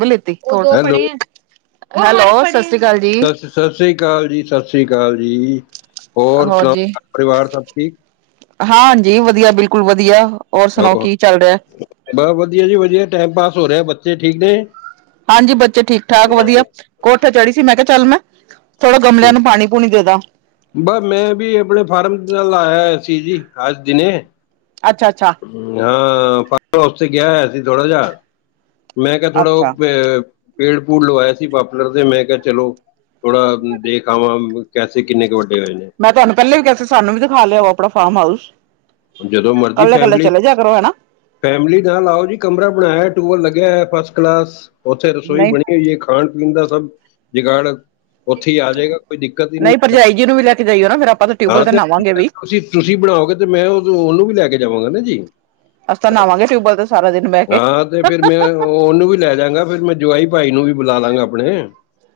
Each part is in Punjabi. ਵੀ ਲਿੱਤੀ ਓ ਦੋ ਹੈਲੋ ਪੜੇ ਐ, ਹੈਲੋ ਸਸ ਸਸ ਸਸਰੀ ਕਾਲ ਜੀ ਸਸਰੀ ਕਾਲ ਜੀ, ਹੋਰ ਸੁਨਾਓ ਘਰ ਪਰਿਵਾਰ ਸਬ ਠੀਕ? ਹਾਂਜੀ ਵਦੀਆ ਬਿਲਕੁਲ ਵਦੀਆ ਔਰ ਸੁਨਾਓ ਹੋ ਕੀ ਚੱਲ ਰੇਐ? ਬਸ ਵਦੀਆ ਜੀ ਵਦੀਆ ਟਾਈਮ ਪਾਸ ਹੋ ਰਿਆ ਬੱਚੇ ਠੀਕ ਨੇ? ਹਾਂਜੀ ਬੱਚੇ ਠੀਕ-ਠਾਕ ਵਦੀਆ ਕੋਠੇ ਚੜੀ ਸੀ ਮੈਂ ਕਿਆ ਚੱਲ ਮੈਂ ਥੋੜਾ ਗਮਲੇਆਂ ਹੂੰ। ਨੂੰ ਪਾਣੀ-ਪੂਣੀ ਦੇਦਾ। ਬਸ ਮੈਂ ਵੀ ਆਪਨੇ ਫਾਰਮ ਦਾ ਲਾ ਆਏਆ ਸੀ ਜੀ ਅੱਜ ਦਿਨੇ। ਅੱਛਾ-ਅੱਛਾ। ਹਾਂ ਫਾਮ ਹਾਊਸ ਤੇ ਗਿਆ ਹੋਏਆ ਸੀ ਥੋੜਾ ਜਾ। ਮੈਂ ਕਿਆ ਥੋੜਾ ਓ ਅੱਛਾ ਪੇ ਪੇੜ-ਪੂੜ ਲਵਾਏਆ ਸੀ ਪਾਪਲਰ ਦੇ ਮੈਂ ਕਿਆ ਚਲੋ ਥੋੜਾ ਦੇਖ ਆਵਾਂ ਕੈਸੇ ਕਿੰਨੇ ਕ ਵੱਡੇ ਹੋਏ ਨੇ। ਮੈਂ ਤੁਆਨੂੰ ਪੈਲਾਂ ਵੀ ਕਿਆ ਸਾਨੂੰ ਵੀ ਦਿਖਾ ਲੇਆਓ ਆਪਨਾ ਫਾਮ ਹਾਊਸ। ਜਦੋਂ ਮਰਜੀ ਕੱਲੇ-ਕੱਲੇ ਫੈਮਿਲੀ ਚਲੇ ਜੇਆ ਕਰੋ ਹੈਨਾ। ਫੈਮਿਲੀ ਨਾਲ ਆਓ ਜੀ ਕਮਰਾ ਬਨਾਏਆ ਐ ਟੂਅਲ ਲੱਗੇਆ ਐ ਫਸਟ ਕਲਾਸ ਓਥੇ ਰਸੋਈ ਨਹੀਂ ਬਨੀ ਹੋਈ ਐ ਖਾਨ-ਪੀਨ ਦਾ ਸਬ ਜਗਾੜ ਓਥੇ ਈ ਆ ਜਾਏਗਾ ਕੋਈ ਦਿੱਕਤ ਈ ਨੀ। ਨਹੀਂ ਭਰਜਾਈ ਜੀ ਨੂੰ ਵੀ ਲੈ ਕੇ ਜਾਈਓ ਨਾ ਫਿਰ ਆਪ ਹਾਂ ਤੇ ਜਿੱਦਨ ਤੁਸੀਂ-ਤੁਸੀਂ ਬਨਾਓਗੇ ਤੇ ਮੈਂ ਓਦਨ ਓਨੂੰ ਵੀ ਲੈ ਕੇ ਜਾਵਾਂਗਾ ਨਾ ਜੀ। ਅਸੀ ਤਾਂ ਨਾਵਾਂਗੇ ਟਿਊਬਵੈਲ ਤੇ ਸਾਰਾ ਦਿਨ ਬੈ ਕੇ। ਹਾਂ ਤੇ ਫਿਰ ਮੈਂ ਓਨੂੰ ਵੀ ਲੈ ਜਾਂਗਾ ਫੇਰ ਮੈਂ ਜਵਾਈ ਭਾਈ ਨੂੰ ਵੀ ਬੁਲਾ ਲਾਂਗਾ ਆਪਨੇ।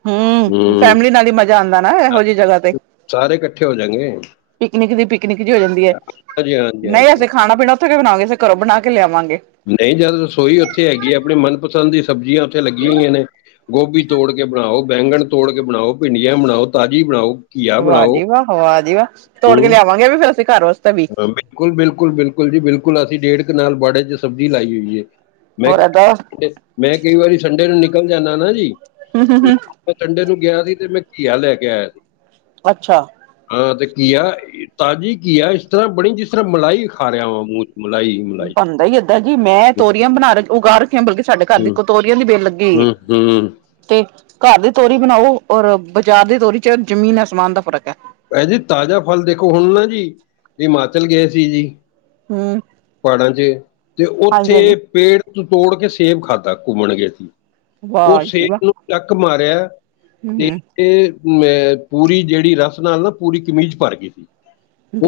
ਹਾਂ ਫੈਮਲੀ ਨਾਲ ਈ ਮਜ਼ਾ ਆਂਦਾ ਨਾ ਇਹੋ ਜੀ ਜਗਾ ਤੇ। ਸਾਰੇ ਇਕੱਠੇ ਹੋ ਜਾਂਗੇ। ਪਿਕਨਿਕ ਦੀ ਪਿਕਨਿਕ ਜੀ ਹੋ ਜਾਂਦੀ ਐ। ਹਾਂਜੀ ਨਈ ਹਾਂਜੀ ਅਸੀਂ ਖਾਣਾ ਪੀਣਾ ਉੱਥੇ ਕਯੋ ਬਣਾਂਗੇ ਅਸੀ ਕਰੋ ਬਣਾਕੇ ਲਿਆਵਾਂਗੇ। ਨਈ ਜਦ ਰਸੋਈ ਉੱਥੇ ਹੈਗੀ ਐ ਆਪਣੇ ਮਨਪਸੰਦ ਦੀ ਸਬਜ਼ੀਆ ਉੱਥੇ ਲੱਗੀਆ ਹੋਈਆ ਨੇ। ਗੋਭੀ ਤੋੜ ਕੇ ਬਣਾਓ, ਬੈਂਗਣ ਤੋੜ ਕੇ ਬਣਾਓ, ਭਿੰਡੀਆਂ ਬਣਾਓ ਤਾਜ਼ੀ ਬਣਾਓ। ਘੀਆ ਵਾਹ ਬਣਾਓ ਜੀ ਵਾਹ, ਵਾਹ ਜੀ ਵਾਹ ਤੋੜ ਕੇ ਲਿਆਵਾਂਗੇ ਵੀ ਫੇਰ ਅਸੀਂ ਕਾਰ ਵਾਸਤੇ ਵੀ। ਕੁਲ, ਬਿਲਕੁਲ-ਬਿਲਕੁਲ ਜੀ ਬਿਲਕੁਲ ਅਸੀਂ ਡੇਢਨ ਕਨਾਲ ਬਾੜੇ ਚ ਸਬਜ਼ੀ ਲਾਈ ਹੋਈ ਏ। ਹੋਰ ਏਦਾਂ ਮੈਂ-ਮੈਂ ਕਈ ਵਾਰੀ ਸੰਡੇ ਨੂੰ ਨਿਕਲ ਜਾਂਦਾ ਨਾ ਜੀ। [unintelligible] ਮੈਂ ਸੰਡੇ ਨੂੰ ਗਿਆ ਸੀ ਤੇ ਮੈਂ ਘੀਆ ਲੈ ਕੇ ਆਇਆ ਸੀ। ਅੱਛਾ ਹਾਂ ਤੇ ਘੀਆ ਤਾਜ਼ੀ ਘੀਆ ਇਸ ਬਣੀ ਜਿਸ ਮਲਾਈ ਖਾ ਰਿਆ ਵਾ ਮੂੰਹ ਮਲਾਈ। ਮਲਾਈ ਬਣਦਾ ਈ ਏਦਾਂ ਜੀ ਮੈਂ ਤੋਰੀਆਂ ਬਣਾ ਰ ਉਗਾ ਰਖਿਆ ਬਲਕਿ ਸਾਡੇ ਕਾਰ ਦੀ ਹੂੰ ਕਤੋਰੀਆਂ ਦੀ ਬੇਲ ਲੱਗੀ ਹੋਈ ਏ। ਹੂੰ ਹੂੰ ਤੇ ਕਾਰ ਤੋਰੀ ਬਣਾਓ ਔਰ ਬਾਜ਼ਾਰ ਦੀ ਤੋਰੀ ਚ ਜ਼ਮੀਨ ਆਸਮਾਨ ਦਾ ਫ਼ਰਕ ਐ। ਇਹ ਜੀ ਤਾਜ਼ਾ ਫਲ ਦੇਖੋ ਹੁਣ ਨਾ ਜੀ, ਹਿਮਾਚਲ ਗਏ ਸੀ ਜੀ। ਹੂੰ। ਪਾੜਾਂ ਚ ਤੇ ਹਾਂਜੀ ਹਾਂਜੀ ਉੱਥੇ ਪੇੜ ਤੋਂ ਤੋੜ ਕੇ ਸੇਬ ਖਾਧਾ ਘੁੰਮਣ ਗਏ ਸੀ। ਓ ਵਾਹ ਜੀ ਵਾਹ ਸੇਬ ਨੂੰ ਟੱਕ ਮਾਰਿਆ [unintelligible] ਤੇ ਮੈਂ ਪੂਰੀ ਜੇੜੀ ਰਸ ਨਾਲ ਨਾ ਪੂਰੀ ਕਮੀਜ਼ ਭਰ ਗਈ ਸੀ।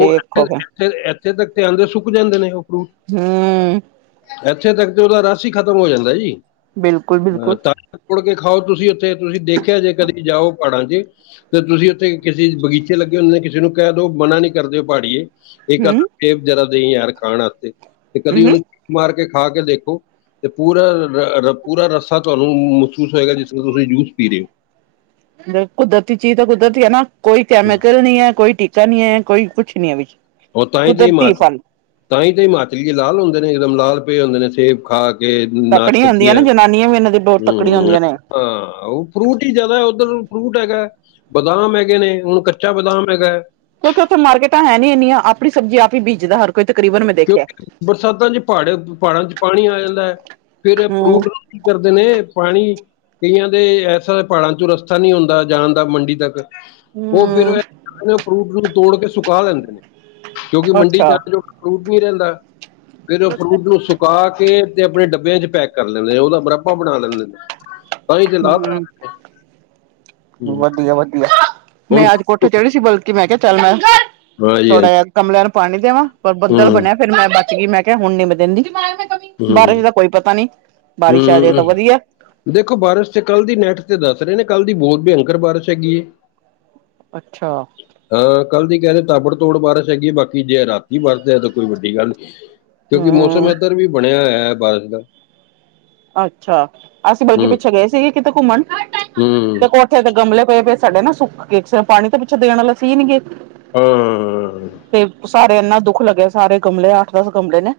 ਉਹੇ ਹੂੰ ਐਥੇ-ਐਥੇ, ਐਥੇ ਤੱਕ ਤੇ ਆਦੇ ਸੁੱਕ ਜਾਂਦੇ ਨੇ ਓ ਫਰੂਟ। ਹੂੰ। ਐਥੇ ਤੱਕ ਤੇ ਓਦਾ ਰਸ ਈ ਖਤਮ ਹੋ ਜਾਂਦਾ ਜੀ, ਬਿਲਕੁਲ ਬਿਲਕੁਲ ਤਾਂ ਤੋੜ ਕੇ ਖਾਓ ਤੁਸੀਂ ਉੱਥੇ ਤੁਸੀਂ ਦੇਖਿਆ ਜੇ ਕਦੀ ਜਾਓ ਪਾੜਾ ਚ। ਤੇ ਤੁਸੀਂ ਉੱਥੇ ਕਿਸੇ ਬਗੀਚੇ ਲੱਗੇ ਹੁੰਦੇ ਨੇ ਕਿਸੇ ਨੂੰ ਕੈ ਦੋ ਮਨਾ ਨੀ ਕਰਦੇ ਹੋ ਪਹਾੜੀਏ। ਏਕ ਅ ਹੂੰ ਸੇਬ ਜ਼ਰਾ ਦੇਈ ਯਾਰ ਖਾਣ ਵਾਸਤੇ ਤੇ ਕਦੀ ਹੂੰ ਉਹਨੂੰ ਚ [inaudible] ਮਾਰ ਕੇ ਖਾ ਕੇ ਦੇਖੋ। ਤੇ ਪੂਰਾ-ਪੂਰਾ ਰੱਸਾ ਤੁਹਾਨੂੰ ਮਹਿਸੂਸ ਹੋਏਗਾ ਜਿਸਨ ਤੁਸੀਂ ਜੂਸ ਪੀ ਰਹੇ ਔ। ਕੁਦਰਤੀ ਚੀਜ਼ ਤਾ ਕੁਦਰਤੀ ਐ ਨਾ, ਕੋਈ ਹੋ। ਕੈਮਿਕਲ ਨੀ ਐ ਕੋਈ ਟੀ ਕਾ ਨੀ ਐ, ਕੋਈ ਕੁੱਛ ਨੀ ਐ ਵਿੱਚ। ਔ ਤਾਂਹੀ ਤੇ ਕੁਦਰਤੀ ਹਿਮਾਚ ਫਲ ਤਾਹੀ ਤੇ ਹਿਮਾਚਲੀਏ ਲਾਲ ਹੂੰਦੇ ਨੇ ਇਕਦਮ ਲਾਲ ਪਏ ਹੁੰਦੇ ਨੇ ਸੇਬ ਖਾ ਕੇ ਤਕੜੀਆਂ ਹੁੰਦੀਆਂ ਨਾ ਨਾਸ਼ਪਤੀਆ ਜਨਾਨੀਆਂ ਵੀ ਇਹਨਾਂ ਦੀ ਬਹੁਤ ਤਕੜੀਆਂ ਹੂੰ-ਹੂੰ। ਹੁੰਦੀਆਂ ਨੇ ਹਾਂ ਉਹ ਫਰੂਟ ਹੀ ਜਾਦਾ ਉੱਧਰ ਫਰੂਟ ਹੈਗਾ। ਬਦਾਮ ਹੈਗੇ ਨੇ ਹੁਣ ਕੱਚਾ ਬਦਾਮ ਹੈਗਾ। ਕਿਉਂਕਿ ਉੱਥੇ ਮਾਰਕਿਟਾ ਹੈ ਨੀ ਇਨੀਆ ਆਪਣੀ ਸਬਜ਼ੀ ਆਪ ਹੀ ਬੀਜਦਾ ਹਰ ਕੋਈ ਤਕਰੀਬਨ ਮੈਂ ਦੇਖਿਆ ਕਿਉਂਕਿ ਬਰਸਾਤਾਂ ਚ ਪਹਾੜੇ ਪਹਾੜਾਂ ਚ ਪਾਨੀ ਆ ਜਾਂਦਾ ਫਿਰ ਹਮ ਫਰੂਟ ਕੀ ਕਰਦੇ ਨੇ ਪਾਨੀ ਕਈਆਂ ਦੇ ਐਸਾ ਪਾੜਾਂ ਚੋਂ ਰਸਤਾ ਨੀ ਹੁੰਦਾ ਜਾਣ ਦਾ ਮੰਡੀ ਤੱਕ। ਉਹ ਫਿਰ ਹਮ [inaudible] ਫਰੂਟ ਨੂੰ ਤੋੜ ਕੇ ਸੁਕਾ ਲਿੰਦੇ ਨੇ, ਕਿਉਂਕਿ ਮੰਡੀ ਚ ਅੱਛਾ ਜਾਣ ਜੋ ਫਰੂਟ ਨੀ ਰੇੰਦਾ, ਫਿਰ ਉਹ ਫਰੂਟ ਨੂੰ ਸੁੱ ਕਾ ਕੇ ਤੇ ਆਪਣੇ ਡੱਬਿਆਂ ਚ ਪੈਕ ਕਰ ਲੈਂਦੇ ਨੇ ਉਦਾ ਮੁਰੱਬਾ ਬਣਾ ਲੈਂਦੇ ਨੇ। ਤਾਈ ਤੇ ਲਾਲ ਵਧੀਆ-ਵਧੀਆ ਹੁਣ ਮੈਂ ਅੱਜ ਕੋਠੇ ਚੜੀ ਸੀ ਬਲ ਕਿ ਮੈਂ ਕਿਹਾ ਚੱਲ ਮੈਂ ਹਾਂਜੀ ਥੋੜਾ ਹਾਂਜੀ ਜਿਹਾ ਗਮਲਿਆਂ ਨੂੰ ਪਾਣੀ ਦੇਵਾਂ, ਪਰ ਬੱਦਲ ਹੂੰ ਬਣਿਆ ਫਿਰ ਮੈਂ ਬਚ ਗਈ, ਮੈਂ ਕਿਹਾ ਹੁਣ ਨੀ ਮੈਂ ਦਿੰਦੀ। ਬਾਰਿਸ਼ ਹੂੰ ਦਾ ਕੋਈ ਪਤਾ ਨੀ, ਬਾਰਿਸ਼ ਆ ਜਾਏ ਹੂੰ ਤਾਂ ਵਧੀਆ ਦੇਖੋ ਬਾਰਿਸ਼ ਤੇ ਕੱਲ ਦੀ ਨੈਟ ਤੇ ਦੱਸ ਰਹੇ ਨੇ ਕੱਲ੍ਹ ਦੀ ਬਹੁਤ ਭਯੰਕਰ ਬਾਰਿਸ਼ ਹੈਗੀ ਐ ਅੱਛਾ ਹਾਂ ਕੱਲ ਦੀ ਕਹਿ ਰ ਤਾਬੜ ਤੋੜ ਬਾਰਸ਼ ਹੈਗੀ ਏ। ਬਾਕੀ ਜੇ ਰਾਤੀ ਵਾਸ ਜਾਏ ਤਾਂ ਕੋਈ ਵੱਡੀ ਗੱਲ ਨਹੀਂ। ਕਿਉਂਕਿ ਮੌਸਮ ਹਮ ਏਧਰ ਵੀ ਬਣਿਆ ਹੋਇਆ ਹੈ ਬਾਰਿਸ਼ ਦਾ। ਅੱਛਾ, ਅਸੀਂ ਬਲਕਿ ਹੂੰ ਪਿੱਛੇ ਗਏ ਸੀਗੇ ਕਿਤੇ ਘੁੰਮਣ ਹੂੰ ਤੇ ਕੋਠੇ ਤੇ ਗਮਲੇ ਪਏ ਪਏ ਸੀ। ਸਾਡੇ ਨਾ ਸੁੱਕ ਗਏ ਸੀ, ਪਾਣੀ ਤਾਂ ਪਿੱਛੋਂ ਦੇਣ ਵਾਲਾ ਸੀ ਨੀ ਗੇ, ਹਾਂ ਤੇ ਸਾਰੇ ਇੰਨਾ ਦੁੱਖ ਲੱਗਿਆ। ਸਾਰੇ ਗਮਲੇ ਅੱਠ-ਦਸ ਗਮਲੇ ਨੇ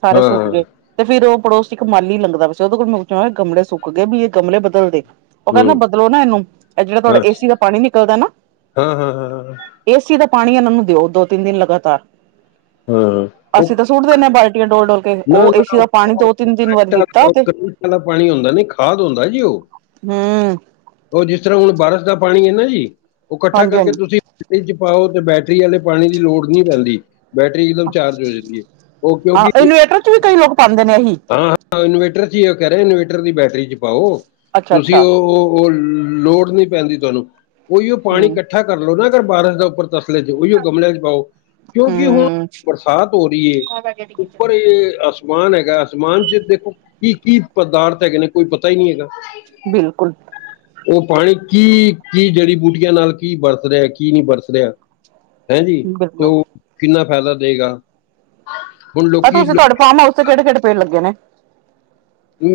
ਸਾਰੇ ਸੁੱਕ ਹਾਂ ਗਏ। ਤੇ ਫਿਰ ਉਹ ਪੜੋਸ ਚ ਇੱਕ ਮਾਲੀ ਲੰਗਦਾ ਪਯਾ ਸੀ ਉਹਦੇ ਕੋਲ ਮੈਂ ਪੁੱਛਿਆ ਗਮਲੇ ਸੁੱਕ ਗਏ, ਵੀ ਇਹ ਗਮਲੇ ਬਦਲ ਦੇ। ਉਹ ਕਹਿੰਦਾ ਹੂੰ ਬਦਲੋ ਨਾ ਇਹਨੂੰ। ਇਹ ਜਿਹੜਾ ਤੁਹਾਡਾ ਹਾਂ ਏਸੀ ਦਾ ਪਾਣੀ ਨਿਕਲਦਾ ਨਾ, ਹਾਂ ਹਾਂ ਹਾਂ, ਏਸੀ ਦਾ ਪਾਣੀ ਇਹਨਾਂ ਨੂੰ ਦਿਓ ਦੋ-ਤਿੰਨ ਦਿਨ ਲਗਾਤਾਰ। ਹਾਂ ਉਹ ਅਸੀਂ ਤਾਂ ਸੁੱਟ ਦਿੰਦੇ ਹਾਂ ਬਾਲਟੀਆਂ ਡੋਲ-ਡੋਲ ਕੇ। ਨਾ ਉਹ ਨਾ ਏਸੀ ਦਾ ਪਾਣੀ ਦੋ ਉਹ ਤਿੰਨ ਤਿੰਨ ਵਰ ਕਰੰਟ ਗੀ ਵਾਲਾ ਉਹ ਕਿਆ ਦਾ ਪਾਣੀ ਹੁੰਦਾ ਨੀ, ਖਾਦ ਹੁੰਦਾ ਜੀ ਉਹ ਹੂੰ ਉਹ ਜਿਸ ਤਰ੍ਹਾਂ ਹੁਣ ਬਾਰਿਸ਼ ਦਾ ਪਾਣੀ ਏ ਨਾ ਜੀ। ਉਹ ਇਕੱਠਾ ਹਾਂਜੀ ਕਰਕੇ ਹਾਂਜੀ ਤੁਸੀਂ ਚ ਪਾਓ ਤੇ ਬੈਟਰੀ ਵਾਲੇ ਪਾਣੀ ਦੀ ਲੋੜ ਨਹੀ ਪੈਂਦੀ। ਬੈਟਰੀ ਇਕਦਮ ਚਾਰਜ ਹੋ ਜਾਦੀ ਏ, ਉਹ ਕਿਉਂਕਿ ਫਿਲਟਰ ਚ ਵੀ ਕਈ ਲੋਕ ਪਾਂਦੇ ਨੇ ਐਹੀ। ਹਾਂ ਹਾਂ, ਇਨਵੇਟਰ ਚ ਹੀ ਉਹ ਕਹਿ ਰਹੇ ਨੇ, ਇਨਵੇਟਰ ਦੀ ਬੈਟਰੀ ਚ ਪਾਓ। ਅੱਛਾ ਤੁਸੀਂ ਅੱਛਾ ਉਹ ਉਹ ਲੋੜ ਨਹੀ ਪੈਂਦੀ ਤੁਹਾਨੂੰ, ਉਹੀ ਉਹ ਪਾਣੀ ਹਮ ਕੱਟ ਇਕੱਠਾ ਕਰ ਲਓ ਨਾ ਅਰ ਬਾਰਸ਼ ਦਾ ਉੱਪਰ ਤਸਲੇ ਚ ਉਹੀਓ ਗਮਲਿਆਂ ਚ ਪਾਓ। ਕਿਉਂਕਿ ਹੁਣ ਹਮ ਬਰਸਾਤ ਹੋ ਰਹੀ ਏ। ਉਪਰ ਇਹ ਆਸ ਅਸਮਾਨ ਹੈਗਾ ਅਸਮਾਨ ਚ ਦੇਖੋ ਕੀ ਕੀ ਪਦਾਰਥ ਹੈਗੇ ਨੇ ਕੋਈ ਪਤਾ ਹੀ ਨਹੀਂ ਹੈਗਾ? ਬਿਲਕੁਲ ਉਹ ਪਾਣੀ ਕੀ-ਕੀ ਜੜੀ ਬੂਟੀਆਂ ਨਾਲ। ਕੀ ਬਰਸ ਰਿਹਾ ਕੀ ਨਹੀਂ ਬਰਤ ਰਿਹਾ? ਅੱਛਾ ਹੈਜੀ ਤੇ ਉਹ ਕਿੰਨਾ ਫਾਇਦਾ ਦੇਗਾ। ਹੁਣ ਪਰ ਲੋਕੀ ਤੁਸੀਂ ਲੋ- ਤੁਹਾਡੇ ਫਾਰ ਹਾਊਸ ਤੇਹੜ ਕਿਹੜੇ-ਕਿਹੜੇ ਪੇੜ ਲੱਗੇ ਨੇ?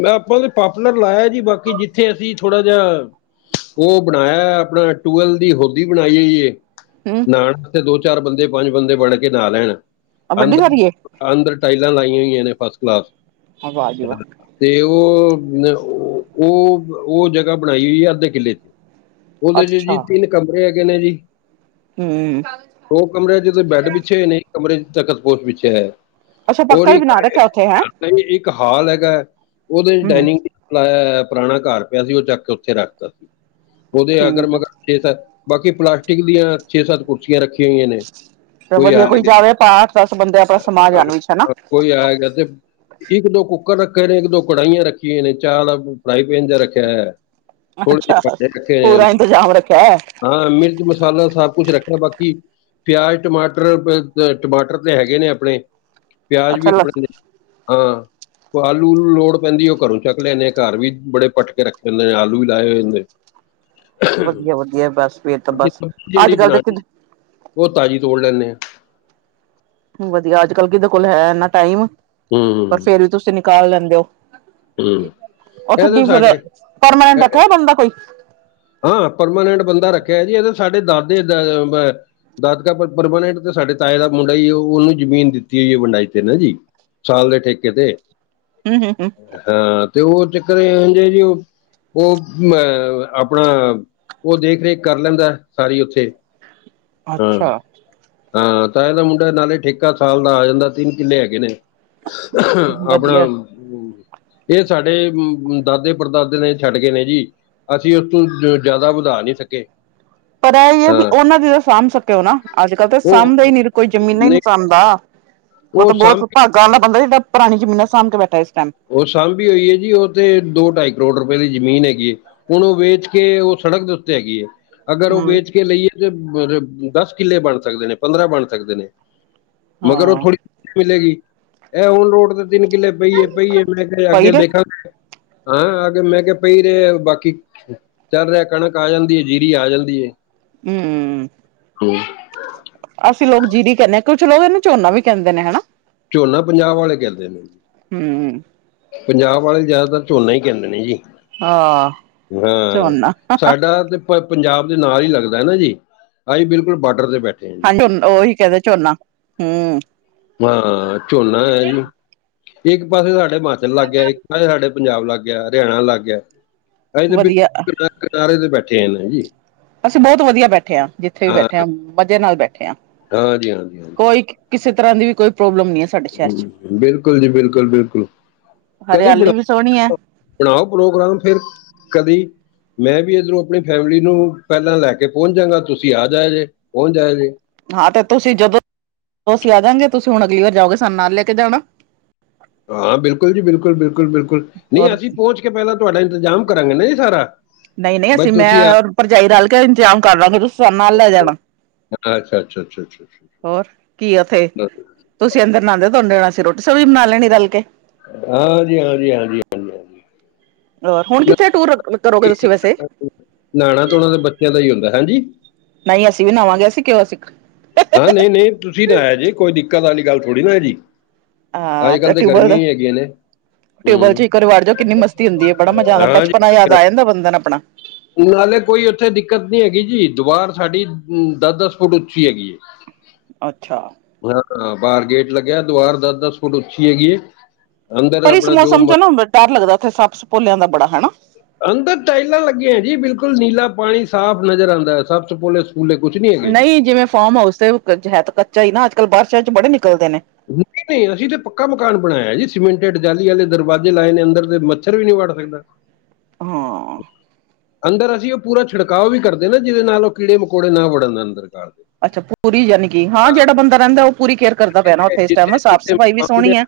ਆਪਾਂ ਤੇ ਪਾਪੂਲਰ ਲਾਇਆ ਜੀ। ਬਾਕੀ ਜਿੱਥੇ ਅਸੀਂ ਥੋੜਾ ਜਿਹਾ ਉਹ ਬਣਾਇਆ ਆਪਣਾ ਟੀਯੂਬਵੈਲ ਦੀ ਹੋਦੀ ਬਣਾਈ ਹੋਈ ਏ। ਹੂ ਸੜਕ ਤੇ ਦੋ ਚਾਰ ਬੰਦੇ ਪੰਜ ਬੰਦੇ ਬਣ ਕੇ ਨਾ ਲੈਣ ਆ ਵੱਡੀ ਸਾਰੀ ਏ ਅੰਦਰ ਅੰਦਰ ਟਾਈਲਾਂ ਲਾਈਆਂ ਹੋਈਆਂ ਨੇ ਫਸ ਕਲਾਸ। ਅਹ ਵਾ ਜੀ ਵਾ। ਤੇ ਉਹ ਉਹ ਉਹ ਜਗ੍ਹਾ ਬਣਾਈ ਹੋਈ ਆ ਅੱਧੇ ਕਿੱਲੇ ਚ। ਉਹਦੇ ਚ ਜੀ ਅੱਛਾ ਤਿੰਨ ਕਮਰੇ ਹੈਗੇ ਨੇ ਜੀ। ਹੂ ਦੋ ਕਮਰਿਆਂ ਚੋਂ ਬੈੱਡ ਬਿਛੇ ਹੋਏ ਨੇ, ਇਕ ਕਮਰੇ ਚ ਤਖ਼ਤਪੋਸ਼ ਬਿਛੇਆ ਹੋਯਾ ਹੈ। ਅੱਛਾ ਔਰ ਪੱਕਾ ਹੀ ਇੱਕ ਬਣਾ ਰੱਖਿਆ ਉੱਥੇ ਹੈਂ ਇੱਕ ਹਾਲ ਹੈਗਾ ਹੈ ਉਹਦੇ ਚ ਹਮ ਡਾਇਨਿੰਗ- ਲਾਇਆ ਹੋਯਾ ਐ, ਪੁਰਾਣਾ ਘਰ ਪਿਆ ਸੀ, ਉਹ ਚੱਕ ਕੇ ਉੱਥੇ ਰੱਖ ਤਾ ਉਹਦੇ ਠੀਕ ਆ ਅਗਰ-ਮਗਰ ਛੇ-ਸੱਤ ਬਾਕੀ ਪਲਾਸਟਿਕ ਦੀਆਂ ਛੇ-ਸੱਤ ਕੁਰਸੀਆਂ ਰੱਖੀਆਂ ਹੋਈਆਂ ਨੇ ਚਲੋ ਕੋਈ ਵਧੀਆ ਆਣਗੇ ਤੇ। ਜਾਵੇ ਆਪਾਂ ਅੱਠ ਦਸ ਬੰਦੇ ਆਪਣਾ ਸਮਾ ਜਾਣ ਵਿਚ ਹੈਨਾ। ਕੋਈ ਆਏਗਾ ਤੇ ਇੱਕ-ਦੋ ਕੁੱਕਰ ਰੱਖੇ ਨੇ। ਇੱਕ-ਦੋ ਕੜਾਈਆਂ ਰੱਖੀਆਂ ਨੇ। ਚਾਹ ਆਲਾ ਫਰਾਈ ਪੈਨ ਜਿਹਾ ਰੱਖਿਆ ਏ। ਅੱਛਾ, ਪੂਰਾ ਇਤਜ਼ਾਮ ਰੱਖਿਆ। ਹਾਂ। ਮਿਰਚ-ਮਸਾਲਾ ਸਭ ਕੁਛ ਰੱਖ‌ਇਆ। ਬਾਕੀ ਪਿਆਜ਼, ਟਮਾਟਰ, ਬ ਅ ਟਮਾਟਰ ਹੈਗੇ ਨੇ ਆਪਣੇ। ਪਿਆਜ਼ ਵੀ ਅੱਛਾ ਲ ਆਪਣੇ ਨੇ। ਹਾਂ। ਓ ਆਲੂ-ਊਲੂ ਲੋੜ ਪੈਂਦੀ ਏ, ਉਹ ਘਰੋਂ ਚੱਕ ਲੈਂਨੇ ਆ। ਘਰ ਵੀ ਬੜੇ ਪੱਟਕੇ ਰੱਖੇ ਹੁੰਦੇ ਨੇ। ਆਲੂ ਵੀ ਲਾਏ ਹੋਏ ਨੇ। ਵਧੀਆ-ਵਧੀਆ। ਬਸ ਫੇਰ ਤਾਂ ਬਾਕੀ ਬਸ ਸਬਜ਼ੀ ਜਿਹੜੀ ਅੱਜ-ਕੱਲ੍ਹ ਦੇ ਬਣਾਉਣੀ ਉਹ ਤਾਜ਼ੀ ਤੋੜ ਲੈਂਨੇ ਆ। ਵਧੀਆ, ਅੱਜ-ਕੱਲ੍ਹ ਕੀਦੇ ਕੋਲ ਹੈ ਐਂਨਾ ਟਾਈਮ। ਪਰ ਹੂੰ ਫੇਰ ਵੀ ਤੁਸੀਂ ਨਿਕਾਲ ਲੈਂਦੇ ਓ। ਹੂੰ ਉੱਥੇ ਇਹ ਤਾਂ ਕੀ ਫਿਰ, ਸਾਡੇ ਪਰਮਾਨੈਂਟ ਇਹ- ਰੱਖਿਆ ਏ ਬੰਦਾ ਕੋਈ। ਹਾਂ, ਪਰਮਾਨੈਂਟ ਬੰਦਾ ਰੱਖਿਆ ਜੀ। ਇਹਦੇ ਸਾਡੇ ਦਾਦੇ ਦਾ ਅ ਦਾਦਕਾ ਪਰਮਾਨੈਂਟ ਤੇ ਸਾਡੇ ਤਾਏ ਦਾ ਮੁੰਡਾ ਈ ਏ। ਉਹਨੂੰ ਜ਼ਮੀਨ ਦਿੱਤੀ ਹੋਈ ਐ ਵੰਡਾਈ ਤੇ ਨਾ ਜੀ। ਸਾਲ ਦੇ ਠੇਕੇ ਤੇ। ਹਮ-ਹਮ-ਹਮ। ਹਾਂ ਤੇ ਉਹ ਚੱਕਰ ਇਹੋ ਜੇ ਜੀ। ਉਹ-ਉਹ ਮੈਂ ਅਹ ਆਪਣਾ ਉਹ ਦੇਖ-ਰੇਖ ਕਰ ਲੈਂਦਾ, ਸਾਰੀ ਉੱਥੇ। ਅੱਛਾ ਹਾਂ-ਹਾਂ, ਤਾਏ ਦਾ ਮੁੰਡਾ ਨਾਲੇ ਠੇਕਾ ਸਾਲ ਦਾ ਆ ਜਾਂਦਾ। ਤਿੰਨ ਕਿੱਲੇ ਹੈਗੇ ਨੇ। ਆਪਣਾ ਵਧੀਆ ਇਹ ਸਾਡੇ ਦਾਦੇ-ਪੜਦਾਦੇ ਨੇ ਛੱਡ ਗਏ ਨੇ ਜੀ। ਅਸੀਂ ਉਸ ਤੋਂ ਜ਼ਿਆਦਾ ਵਧਾ ਨੀ ਸਕੇ। ਪਰ ਐਈਏ ਵੀ ਹਾਂ ਉਹਨਾਂ ਦੀ ਤੇ ਸਾਂਭ ਸਕਿਓ ਨਾ। ਅੱਜ-ਕੱਲ੍ਹ ਤਾਂ ਉਹ ਸਾਂਭੇ ਈ ਨੀ, ਕੋਈ ਜ਼ਮੀਨਾਂ ਈ ਨੀ ਨਹੀਂ ਸਾਂਭਦਾ। ਉਹ ਤਾਂ ਬਹੁਤ ਭਾਗਾਂ ਵਾਲਾ ਬੰਦਾ, ਜਿਹੜਾ ਪੁਰਾਣੀ ਜ਼ਮੀਨਾਂ ਸਾਂਭ ਕੇ ਬੈਠਾ ਇਸ ਟੈਂਮ। ਉਹ ਸਾਂਭੀ ਹੋਈ ਏ ਜੀ। ਉਹ ਤੇ ਦੋ ਢਾਈ ਕਰੋੜ ਰੁਪਏ ਦੀ ਜ਼ਮੀਨ ਹੈਗੀ। ਹੁਣ ਉਹ ਵੇਚ ਕੇ, ਉਹ ਸੜਕ ਦੇ ਉੱਤੇ ਹੈਗੀ ਏ। ਅਗਰ ਉਹ ਹੂੰ ਵੇਚ ਕੇ ਲਈਏ ਤੇ ਬ ਦੱਸ ਕਿੱਲੇ ਬਣ ਸਕਦੇ ਨੇ। ਪੰਦਰਾਂ ਬਣ ਸਕਦੇ ਨੇ। ਮਗਰ ਉਹ ਹਾਂ ਥੋੜ੍ਹੀ ਮਿਲੇਗੀ। ਐ ਹੁਣ ਰੋਡ ਤੇ ਤਿੰਨ ਕਿੱਲੇ ਪਈ ਹੈ ਪਈ ਏ। ਮੈਂ ਕਿਹਾ ਪਈ ਅੱਗੇ ਦੇ ਦੇਖਾਂਗੇ। ਹਾਂ, ਅੱਗੇ ਮੈਂ ਕਿਹਾ ਪਈ ਰਹੇ ਬਾਕੀ ਚੱਲ ਰਿਹਾ। ਕਣਕ ਆ ਜਾਂਦੀ ਏ, ਜੀਰੀ ਆ ਜਾਂਦੀ ਏ। ਹਮ। ਅਸੀਂ ਲੋਗ ਜੀਰੀ ਕਹਿੰਨੇ। ਕੁਛ ਲੋਗ ਇਹਨੂੰ ਝੋਨਾ ਵੀ ਕਹਿੰਦੇ ਨੇ ਹਨਾ। ਝੋਨਾ ਪੰਜਾਬ ਵਾਲੇ ਕਹਿੰਦੇ ਨੇ। ਹਮ। ਪੰਜਾਬ ਆਲੇ ਜ਼ਿਆਦਾਤਰ ਝੋਨਾ ਈ ਕਹਿੰਦੇ ਨੇ ਜੀ। ਹਾਂ ਹਾਂ, ਝੋਨਾ ਸਾਡਾ ਤੇ ਪ-ਪੰਜਾਬ ਦੇ ਨਾਲ ਈ ਲੱਗਦਾ ਐ ਨਾ ਜੀ। ਅਹੀ ਬਿਲਕੁਲ ਬਾਡਰ ਤੇ ਬੈਠੇ ਆ। ਹਾਡੇ ਉਹੀ ਕਹਿੰਦੇ ਝੋਨਾ, ਹਮ। ਹਾਂ, ਝੋਨਾ ਐ ਜੀ। ਇੱਕ ਪਾਸੇ ਸਾਡੇ ਹਮਾਚਲ ਲੱਗ ਗਿਆ। ਇੱਕ ਪਾਸੇ ਸਾਡੇ ਪੰਜਾਬ ਲੱਗ ਗਿਆ। ਹਰਿਆਣਾ ਲੱਗ ਗਿਆ। ਅਹੀਂ ਤੇ ਵਧੀਆ ਬਿਲਕੁਲ ਕਿਨਾਰੇ ਤੇ ਬੈਠੇ ਆ ਨਾ ਜੀ। ਅਸੀਂ ਬਹੁਤ ਵਧੀਆ ਬੈਠੇ ਆ। ਜਿੱਥੇ ਵੀ ਹਾਂ ਬੈਠੇ ਆ, ਮਜ਼ੇ ਨਾਲ ਬੈਠੇ ਆ। ਹਾਂਜੀ ਹਾਂਜੀ ਹਾਂਜੀ ਕੋਈ ਕਿਸੇ ਤਰ੍ਹਾਂ ਦੀ ਵੀ ਕੋਈ ਪ੍ਰੋਬਲਮ ਨੀ ਐ ਸ ਬਿਲਕੁਲ ਜੀ, ਬਿਲਕੁਲ-ਬਿਲਕੁਲ। ਹਰਿਆਲੀ ਵੀ ਸੋਹਣੀ ਐ। ਬਣਾਓ ਪ੍ਰੋਗਰਾਮ ਫਿਰ, ਕਦੀ ਮੈਂ ਵੀ ਇੱਧਰੋਂ ਆਪਣੀ ਫੈਮਿਲੀ ਨੂੰ ਪਹਿਲਾਂ ਲੈਕੇ ਪਹੁੰਚ ਜਾਗਾ। ਤੁਸੀਂ ਆ ਜਾਇਆ ਜੇ, ਪਹੁੰਚ ਜਾਇਆ ਜੇ। ਹਾਂ ਤੇ ਤੁਸੀਂ ਜਦੋਂ, ਅਸੀਂ ਆ ਜਾਂਵਗੇ ਤੁਸੀਂ ਹੁਣ ਅਗਲੀ ਵਾਰ ਜਾਓਗੇ ਸਾਨੂੰ ਨਾਲ ਲੈ ਕੇ ਜਾਣਾ। ਹਾਂ ਬਿਲਕੁਲ ਜੀ, ਬਿਲਕੁਲ- ਬਿਲਕੁਲ- ਬਿਲਕੁਲ ਨਹੀਂ ਹੋਰ ਅਸੀਂ ਪਹੁੰਚ ਕੇ ਪਹਿਲਾਂ ਤੁਹਾਡਾ ਇੰਤਜ਼ਾਮ ਕਰਾਂਗੇ ਨਾ ਜੀ ਸਾਰਾ। ਨਹੀਂ - ਨਹੀਂ ਅਸੀਂ ਬਸ ਮੈਂ ਤੁਸੀਂ ਆ ਭਰਜਾਈ ਰਲ ਕੇ ਇੰਜਜ਼ਾਮ ਕਰ ਲਗੇ ਤੁਸੀਂ ਸਮਾਨ ਨਾਲ ਲੈ ਜਾਣਾ। ਅੱਛਾ। ਅੱਛਾ- ਅੱਛਾ- ਅੱਛਾ- ਅੱਛਾ। ਹੋਰ ਕੀ ਉੱਥੇ ਤੁਸੀਂ ਅੰਦਰ ਨਾ ਨਾਦੇ ਤੁਹਦੇ, ਨਾਲ ਅਸੀ ਰੋਟੀ ਸਬਜੀ ਵੀ ਬਣਾ ਲੈਣੀ ਰਲ ਕੇ। ਹਾਂਜੀ-ਹਾਂਜੀ-ਹਾਂਜੀ। ਹੋਰ ਹੁਣ ਕਿੱਥੇ ਟੂਰ ਕਰੋਗੇ ਤੁਸੀ ਵੈਸੇ। ਨਾਉਣਾ ਧੋਣਾ ਤਾਂ ਬੱਚਿਆਂ ਦਾ ਹੀ ਹੁੰਦਾ ਹੈਜੀ। ਨਹੀਂ ਅਸੀਂ ਵੀ ਨਵਾਂਗੇ ਅਸੀ ਕਿਉਂ ਸਿੱ ਹਾਂ ਨਹੀਂ-ਨਹੀਂ ਤੁਸੀਂ ਨਾ ਆ ਜੀ ਕੋਈ ਦਿੱਕਤ ਆਲੀ ਗੱਲ ਥੋੜ੍ਹੀ ਨਾ ਆ ਜੀ। ਅੱਜ ਕੱਲ੍ਹ ਤਾਂ ਗਰਮੀਆਂ ਹੀ ਹੈਗੀਆਂ ਨੇ। ਟਿਊਵੈਲ ਚ ਹੂੰ ਇੱਕ ਵਾਰੀ ਵੜ ਜੋ, ਕਿੰਨੀ ਮਸਤੀ ਹੁੰਦੀ ਐ ਬੜਾ ਮਜ਼ਾ ਆਉਂਦਾ ਹਾਂ ਜੀ ਬਚਪਨ ਯਾਦ ਆ ਜਾਂਦਾ ਬੰਦੇ ਨੂੰ ਆਪਣਾ। ਨਾਲੇ ਕੋਈ ਉੱਥੇ ਦਿੱਕਤ ਨੀ ਹੈਗੀ ਜੀ ਦੀਵਾਰ ਸਾਡੀ ਦਸ -ਦਸ ਫੁੱਟ ਉੱਚੀ ਹੈਗੀ ਐਂ। [inaudible] ਅੱਛਾ। ਹਾਂ ਬਾਹਰ ਗੇਟ ਲੱਗਿਆ ਦੁਬਾਰ ਦਾ ਦਸ ਫੁੱਟ ਉੱਚੀ ਹੈਗੀ ਐਂ। ਪਰ ਇਸ ਮੌਸਮ ਚ ਨਾ ਡਰ ਲੱਗਦਾ ਉੱਥੇ ਸੱਪ ਸਪੋਲਿਆਂ ਦਾ ਬੜਾ ਹਨਾ। ਅੰਦਰ ਟਾਇਲਾਂ ਲੱਗੀਆਂ ਜੀ ਬਿਲਕੁਲ ਨੀਲਾ ਪਾਣੀ ਸਾਫ਼ ਨਜ਼ਰ ਆਦਾ ਸਭ ਸੱਪ- ਸਪੋਲੇ ਨਹੀਂ ਕੁਛ ਨੀ। ਨਹੀਂ ਜਿਵੇਂ ਫਾਰਮ ਹਾਊਸ ਦੇ ਹੈ ਤਾਂ ਕੱਚਾ ਹੀ ਨਾ ਅੱਜ ਕੱਲ੍ਹ ਬਾਰਸ਼ਾ ਚ ਬੜੇ ਨਿਕਲਦੇ ਨੇ। ਨਹੀਂ-ਨਹੀਂ ਅਸੀਂ ਤੇ ਪੱਕਾ ਮਕਾਨ ਬਣਾਇਆ ਜੀ, ਸੀਮੈਂਟਿਡ ਜਾਲੀ ਆਲੇ ਦਰਵਾਜ਼ੇ ਲਾਏ ਨੇ ਅੰਦਰ ਤੇ ਮੱਛਰ ਵੀ ਨਹੀਂ ਵੱੜ ਸਕਦਾ। ਹਾਂ। ਅੰਦਰ ਅਸੀਂ ਪੂਰਾ ਉਹ ਛਿਕਾਅ ਵੀ ਕਰਦੇ ਨਾ, ਜਿਹਦੇ ਨਾਲ ਉਹ ਮਕੌੜੇ ਨਾ ਵੜਨ ਅੰਦਰ ਘਰ ਦੇ। ਅੱਛਾ ਪੂਰੀ ਜਾਨੀਕਿ ਹਾਂ ਜਿਹੜਾ ਬੰਦਾ ਰਹਿੰਦਾ ਉਹ ਪੂਰੀ ਕੇਅਰ ਕਰਦਾ ਪਿਆ ਨਾ, ਜਿੱਥੇ ਉਥੇ ਇਸ ਟਾਈਮ ਜਿੱਥੇ ਸਾਫ਼ ਜਿੱਥੇ ਸਫ਼ਾਈ ਵੀ ਮਕਾਨ ਦੇ ਸੋਹਣੀ ਐ।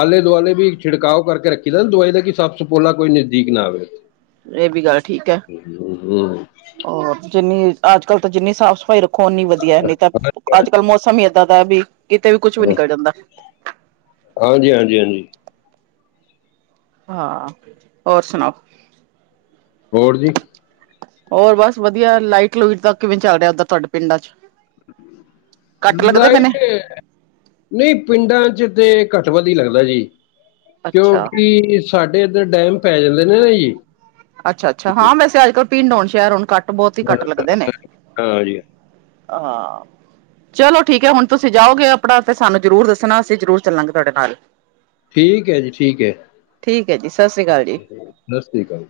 ਆਲੇ ਦੁਆਲੇ ਵੀ ਛਿੜਕਾਓ ਕਰਕੇ ਰੱਖੀ ਦਾ ਦਵਾਈ ਦਾ ਕਿ ਸੱਪ ਸਪੋਲਾ, ਕੋਈ ਨਜ਼ਦੀਕ ਨਾ ਆਵੇ ਉਥੇ। ਇਹ ਵੀ ਗੱਲ ਠੀਕ ਐ। ਹਮ, ਹੋਰ ਜਿੰਨੀ ਅੱਜ ਕੱਲ ਤਾਂ ਜਿੰਨੀ ਸਾਫ਼ ਸਫ਼ਾਈ ਰੱਖੋ ਉਨੀਂ ਵਧੀਆ ਨੀ ਤਾਂ ਅੱਜ ਕੱਲ ਮੌਸਮ ਹੀ ਏਦਾਂ ਦਾ ਵੀ ਕਿਤੇ ਵੀ ਕੁੱਛ ਵੀ ਹਮ। ਹਾਂਜੀ ਨਿਕਲ ਜਾਂਦਾ। ਹਾਂਜੀ -ਹਾਂਜੀ- ਹਾਂਜੀ। ਹਾਂ ਹੋਰ ਸੁਣਾਓ? ਹੋਰ ਜੀ। ਹੋਰ ਬਸ ਵਧੀਆ ਲਾਈਟ ਲੁਟ ਦਾ ਕਿਵੇਂ ਚੱਲ ਰਿਹਾ ਉਦਰ ਤੁਹਾਡੇ ਪਿੰਡਾਂ ਚ। ਕੱਟ ਲੱਗਦੇ ਪਏ ਨੇ ਲਾਈਟ ਏ ਨਹੀਂ ਪਿੰਡਾਂ ਚ ਤੇ ਘੱਟ ਵੱਧ ਹੀ ਲੱਗਦਾ ਜੀ ਅੱਛਾ ਕਿਉਂਕਿ ਸਾਡੇ ਇੱਧਰ ਡੈਮ ਪੈ ਜਾਂਦੇ ਨੇ ਨਾ ਜੀ। ਅੱਛਾ -ਅੱਛਾ ਹਾਂ, ਵੈਸੇ ਅੱਜ ਕੱਲ ਪਿੰਡ ਹੋਣ ਸ਼ਹਿਰ ਹੋਣ ਕੱਟ ਬਹੁਤ ਹੀ ਘੱਟ ਲੱਗਦੇ ਨੇ। ਹਾਂ ਜੀ ਹਾਂ। ਚਲੋ ਠੀਕ ਹੈ ਹੁਣ ਤੁਸੀਂ ਜਾਓਗੇ ਆਪਣਾ ਤੇ ਸਾਨੂੰ ਜ਼ਰੂਰ ਦੱਸਣਾ, ਅਸੀਂ ਜ਼ਰੂਰ ਚੱਲਾਂਗੇ ਤੁਹਾਡੇ ਨਾਲ। ਠੀਕ ਹੈ ਜੀ, ਠੀਕ ਹੈ ਠੀਕ ਹੈ ਜੀ ਸ਼੍ਰੀ ਅਕਾਲ ਜੀ। ਸਤਿ ਸ਼੍ਰੀ ਅਕਾਲ ਜੀ।